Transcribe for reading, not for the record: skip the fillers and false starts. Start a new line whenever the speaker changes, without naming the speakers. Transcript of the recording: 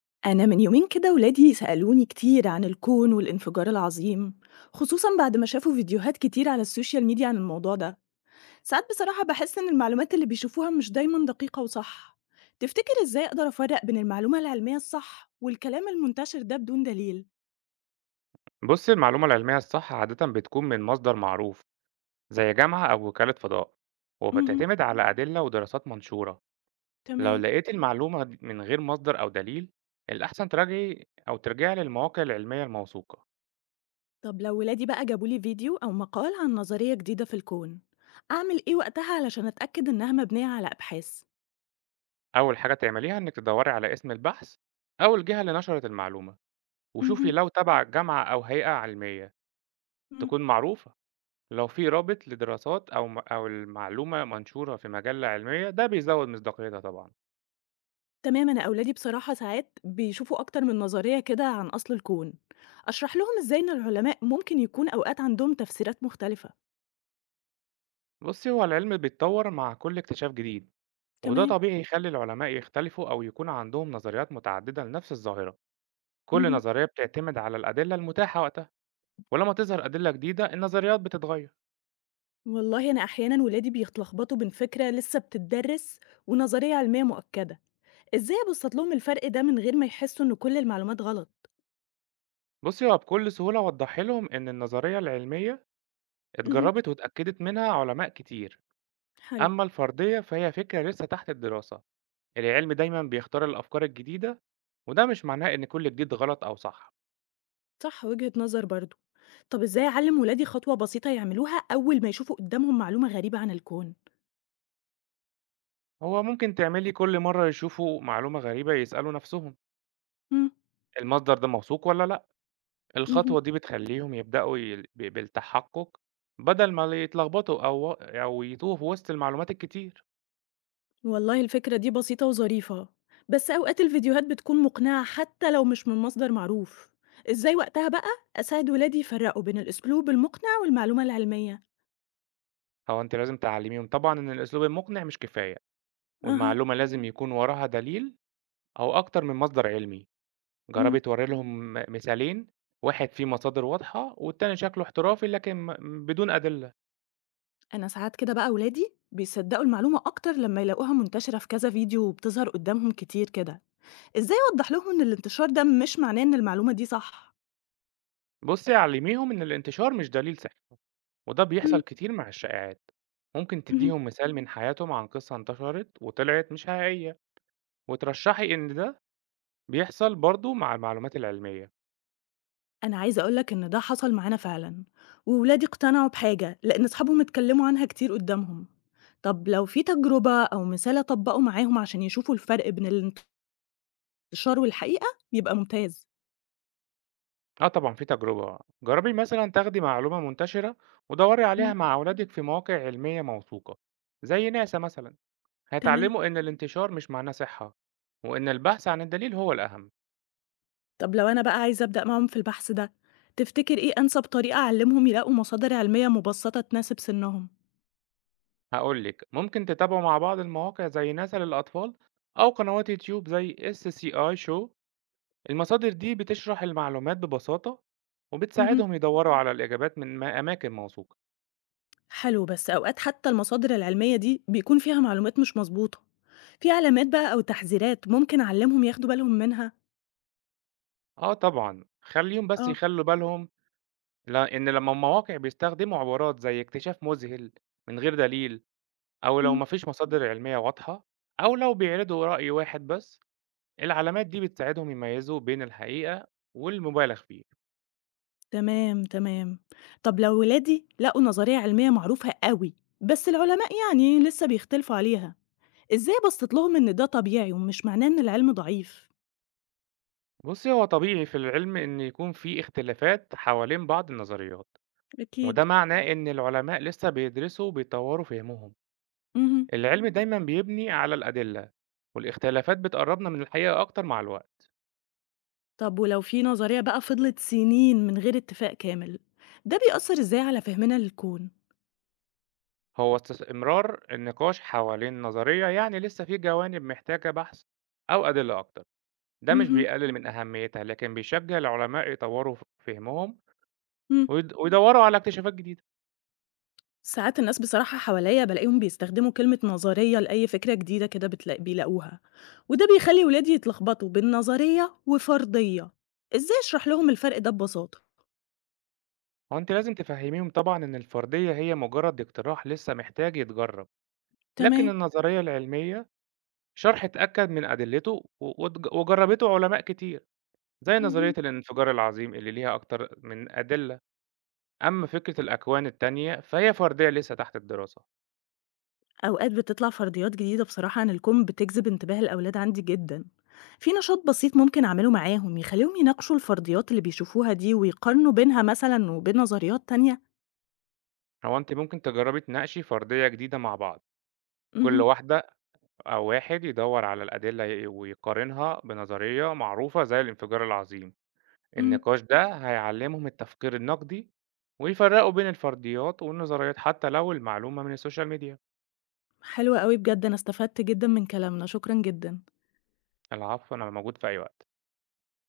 أنا من يومين كده ولادي سألوني كتير عن الكون والانفجار العظيم، خصوصا بعد ما شافوا فيديوهات كتير على السوشيال ميديا عن الموضوع ده. ساعات بصراحة بحس إن المعلومات اللي بيشوفوها مش دايما دقيقة وصح. تفتكر إزاي أقدر أفرق بين المعلومة العلمية الصح والكلام المنتشر ده بدون دليل؟
بُص، المعلومة العلمية الصح عادةً بتكون من مصدر معروف زي جامعة أو وكالة فضاء،
امم.
وبتعتمد على أدلة ودراسات منشورة. لو
تمام.
لقيت المعلومة د من غير مصدر أو دليل، الأحسن تراجعي أو ترجعي للمواقع العلمية الموثوقة.
طب لو ولادي بقى جابولي فيديو أو مقال عن نظرية جديدة في الكون، أعمل إيه وقتها علشان أتأكد إنها مبنية على أبحاث؟
أول حاجة تعمليها إنِك تدوري على اسم البحث أو الجهة اللي نشرت المعلومة، وشوفي
امم.
لو تبع جامعة أو هيئة علمية تكون معروفة. لو في رابط لدراسات أو المعلومة منشورة في مجلة علمية، ده بيزود مصداقيتها طبعًا.
تمامًا، أولادي بصراحة ساعات بيشوفوا أكتر من نظرية كده عن أصل الكون، أشرح لهم إزاي إن العلماء ممكن يكون أوقات عندهم تفسيرات مختلفة.
بصي هو العلم بيتطور مع كل اكتشاف جديد، وده
تمام.
طبيعي يخلي العلماء يختلفوا أو يكون عندهم نظريات متعددة لنفس الظاهرة. كل
اهم.
نظرية بتعتمد على الأدلة المتاحة وقتها، ولما تظهر أدلة جديدة النظريات بتتغير.
والله أنا أحيانًا ولادي بيتلخبطوا بين فكرة لسه بتدرس ونظرية علمية مؤكدة، إزاي أبسط لهم الفرق ده من غير ما يحسوا إن كل المعلومات غلط؟
بصي هو بكل سهولة وضح لهم إن النظرية العلمية
اهم،
اتجربت واتأكدت منها علماء كتير،
حلو.
أما الفردية فهي فكرة لسه تحت الدراسة. العلم دايما بيختار الأفكار الجديدة، وده مش معناه إن كل جديد غلط أو صح.
صح، وجهة نظر برضه. طب إزاي أعلم ولادي خطوة بسيطة يعملوها أول ما يشوفوا قدامهم معلومة غريبة عن الكون؟
هو ممكن تعملي كل مرة يشوفوا معلومة غريبة يسألوا نفسهم:
إمم.
المصدر ده موثوق والّا لأ، الخطوة
اهم.
دي بتخلّيهم يبدأوا ي ب بالتحقُّق بدل ما يتلخبطوا أو يتوهوا في وسط المعلومات الكتير.
والله الفكرة دي بسيطة وظريفة، بس أوقات الفيديوهات بتكون مقنعة حتى لو مش من مصدر معروف. إزاي وقتها بقى أساعد ولادي يفرقوا بين الأسلوب المقنع والمعلومة العلمية؟
هو أنتِ لازم تعلّميهم طبعًا إن الأسلوب المقنع مش كفاية،
أها.
والمعلومة لازم يكون وراها دليل أو أكتر من مصدر علمي. جرّبي
امم
تورّي لهم مثالين، واحد فيه مصادر واضحة والتاني شكله احترافي لكن بدون أدلة.
أنا ساعات كده بقى ولادي بيصدقوا المعلومة أكتر لما يلاقوها منتشرة في كذا فيديو وبتظهر قدامهم كتير كده. إزاي أوضح لهم إن الانتشار ده مش معناه إن المعلومة دي صح؟
بُصي علّميهم إن الانتشار مش دليل صحة، وده بيحصل
امم.
كتير مع الشائعات، ممكن
أمم.
تديهم مثال من حياتهم عن قصة انتشرت وطلعت مش حقيقية، وترشحي إن ده بيحصل برضه مع المعلومات العلمية.
أنا عايزة أقول لك إن ده حصل معانا فعلًا، وولادي اقتنعوا بحاجة لأن أصحابهم اتكلموا عنها كتير قدامهم. طب لو في تجربة أو مثال أطبّقه معاهم عشان يشوفوا الفرق بين الانتشار والحقيقة، يبقى ممتاز.
آه طبعًا في تجربة، جربي مثلًا تاخدي معلومة منتشرة ودوري عليها
إمم.
مع أولادك في مواقع علمية موثوقة، زي ناسا مثلًا،
تمام.
هيتعلموا إن الانتشار مش معناه صحة، وإن البحث عن الدليل هو الأهم.
طب لو أنا بقى عايزة أبدأ معاهم في البحث ده، تفتكر إيه أنسب طريقة أعلّمهم يلاقوا مصادر علمية مبسطة تناسب سنهم؟
هاقول لِك، ممكن تتابعوا مع بعض المواقع زي ناسا للأطفال أو قنوات يوتيوب زي SCI Show، المصادر دي بتشرح المعلومات ببساطة
اهم.
وبتساعدهم يدوروا على الإجابات من أماكن موثوقة.
حلو، بس أوقات حتى المصادر العلمية دي بيكون فيها معلومات مش مضبوطة. في علامات بقى أو تحذيرات ممكن أعلّمهم ياخدوا بالهم منها؟
آه طبعًا، خلّيهم بس
آه.
يخلّوا بالهم إن لمّا المواقع بيستخدموا عبارات زي اكتشاف مذهل من غير دليل، أو لو
إمم.
ما فيش مصادر علمية واضحة، أو لو بيعرضوا رأي واحد بس. العلامات دي بتساعدهم يميزوا بين الحقيقة والمُبالغ فيه.
تمام، تمام. طب لو ولادي لقوا نظرية علمية معروفة أوي، بس العلماء يعني لسه بيختلفوا عليها، إزاي أبسّط لهم إن ده طبيعي ومش معناه إن العلم ضعيف؟
بُصّي، هو طبيعي في العلم إن يكون في اختلافات حوالين بعض النظريات، وده
أكيد.
معناه إن العلماء لسه بيدرسوا وبيطوروا فهمهم.
اهم.
العلم دايمًا بيبني على الأدلة، والاختلافات بتقربنا من الحقيقة أكتر مع الوقت.
طب ولو في نظرية بقى فضلت سنين من غير اتفاق كامل، ده بيأثّر إزاي على فهمنا للكون؟
هو استمرار النقاش حوالين نظرية يعني لسه في جوانب محتاجة بحث أو أدلة أكتر. ده مش
اهم.
بيقلل من أهميتها، لكن بيشجع العلماء يطوروا فهمهم،
إمم.
ويد مم. ويدوروا على اكتشافات جديدة.
ساعات الناس بصراحة حواليا بالاقيهم بيستخدموا كلمة نظرية لأي فكرة جديدة كده بيلاقوها، وده بيخلي ولادي يتلخبطوا بين نظرية وفرضية. ازاي اشرح لهم الفرق ده ببساطة؟
هو أنتِ لازم تفهميهم طبعًا إن الفردية هي مجرد اقتراح لسه محتاج يتجرب. لكن
تمام.
النظرية العلمية شرح اتأكد من أدلته، و واتج وجرّبته علماء كتير، زي نظرية
مهم.
الانفجار العظيم اللي ليها أكتر من أدلة. أمّا فكرة الأكوان التانية فهي فردية لسه تحت الدراسة.
اوقات بتطلع فرضيات جديدة بصراحة عن الكون بتجذب انتباه الاولاد عندي جدا. في نشاط بسيط ممكن اعمله معاهم يخليهم يناقشوا الفرضيات اللي بيشوفوها دي ويقارنوا بينها مثلا وبين نظريات تانية؟
هو أنتِ ممكن تجرّبي تناقشي فردية جديدة مع بعض، كل
مهم.
واحدة أو واحد يدوّر على الأدلة ويقارنها بنظرية معروفة زي الانفجار العظيم،
مم.
النقاش ده هيعلّمهم التفكير النقدي ويفرّقوا بين الفرديات والنظريات حتى لو المعلومة من السوشيال ميديا.
حلوة قوي بجد، انا استفدت جدا من كلامنا، شكرا جدا.
العفو، أنا موجود في أي وقت.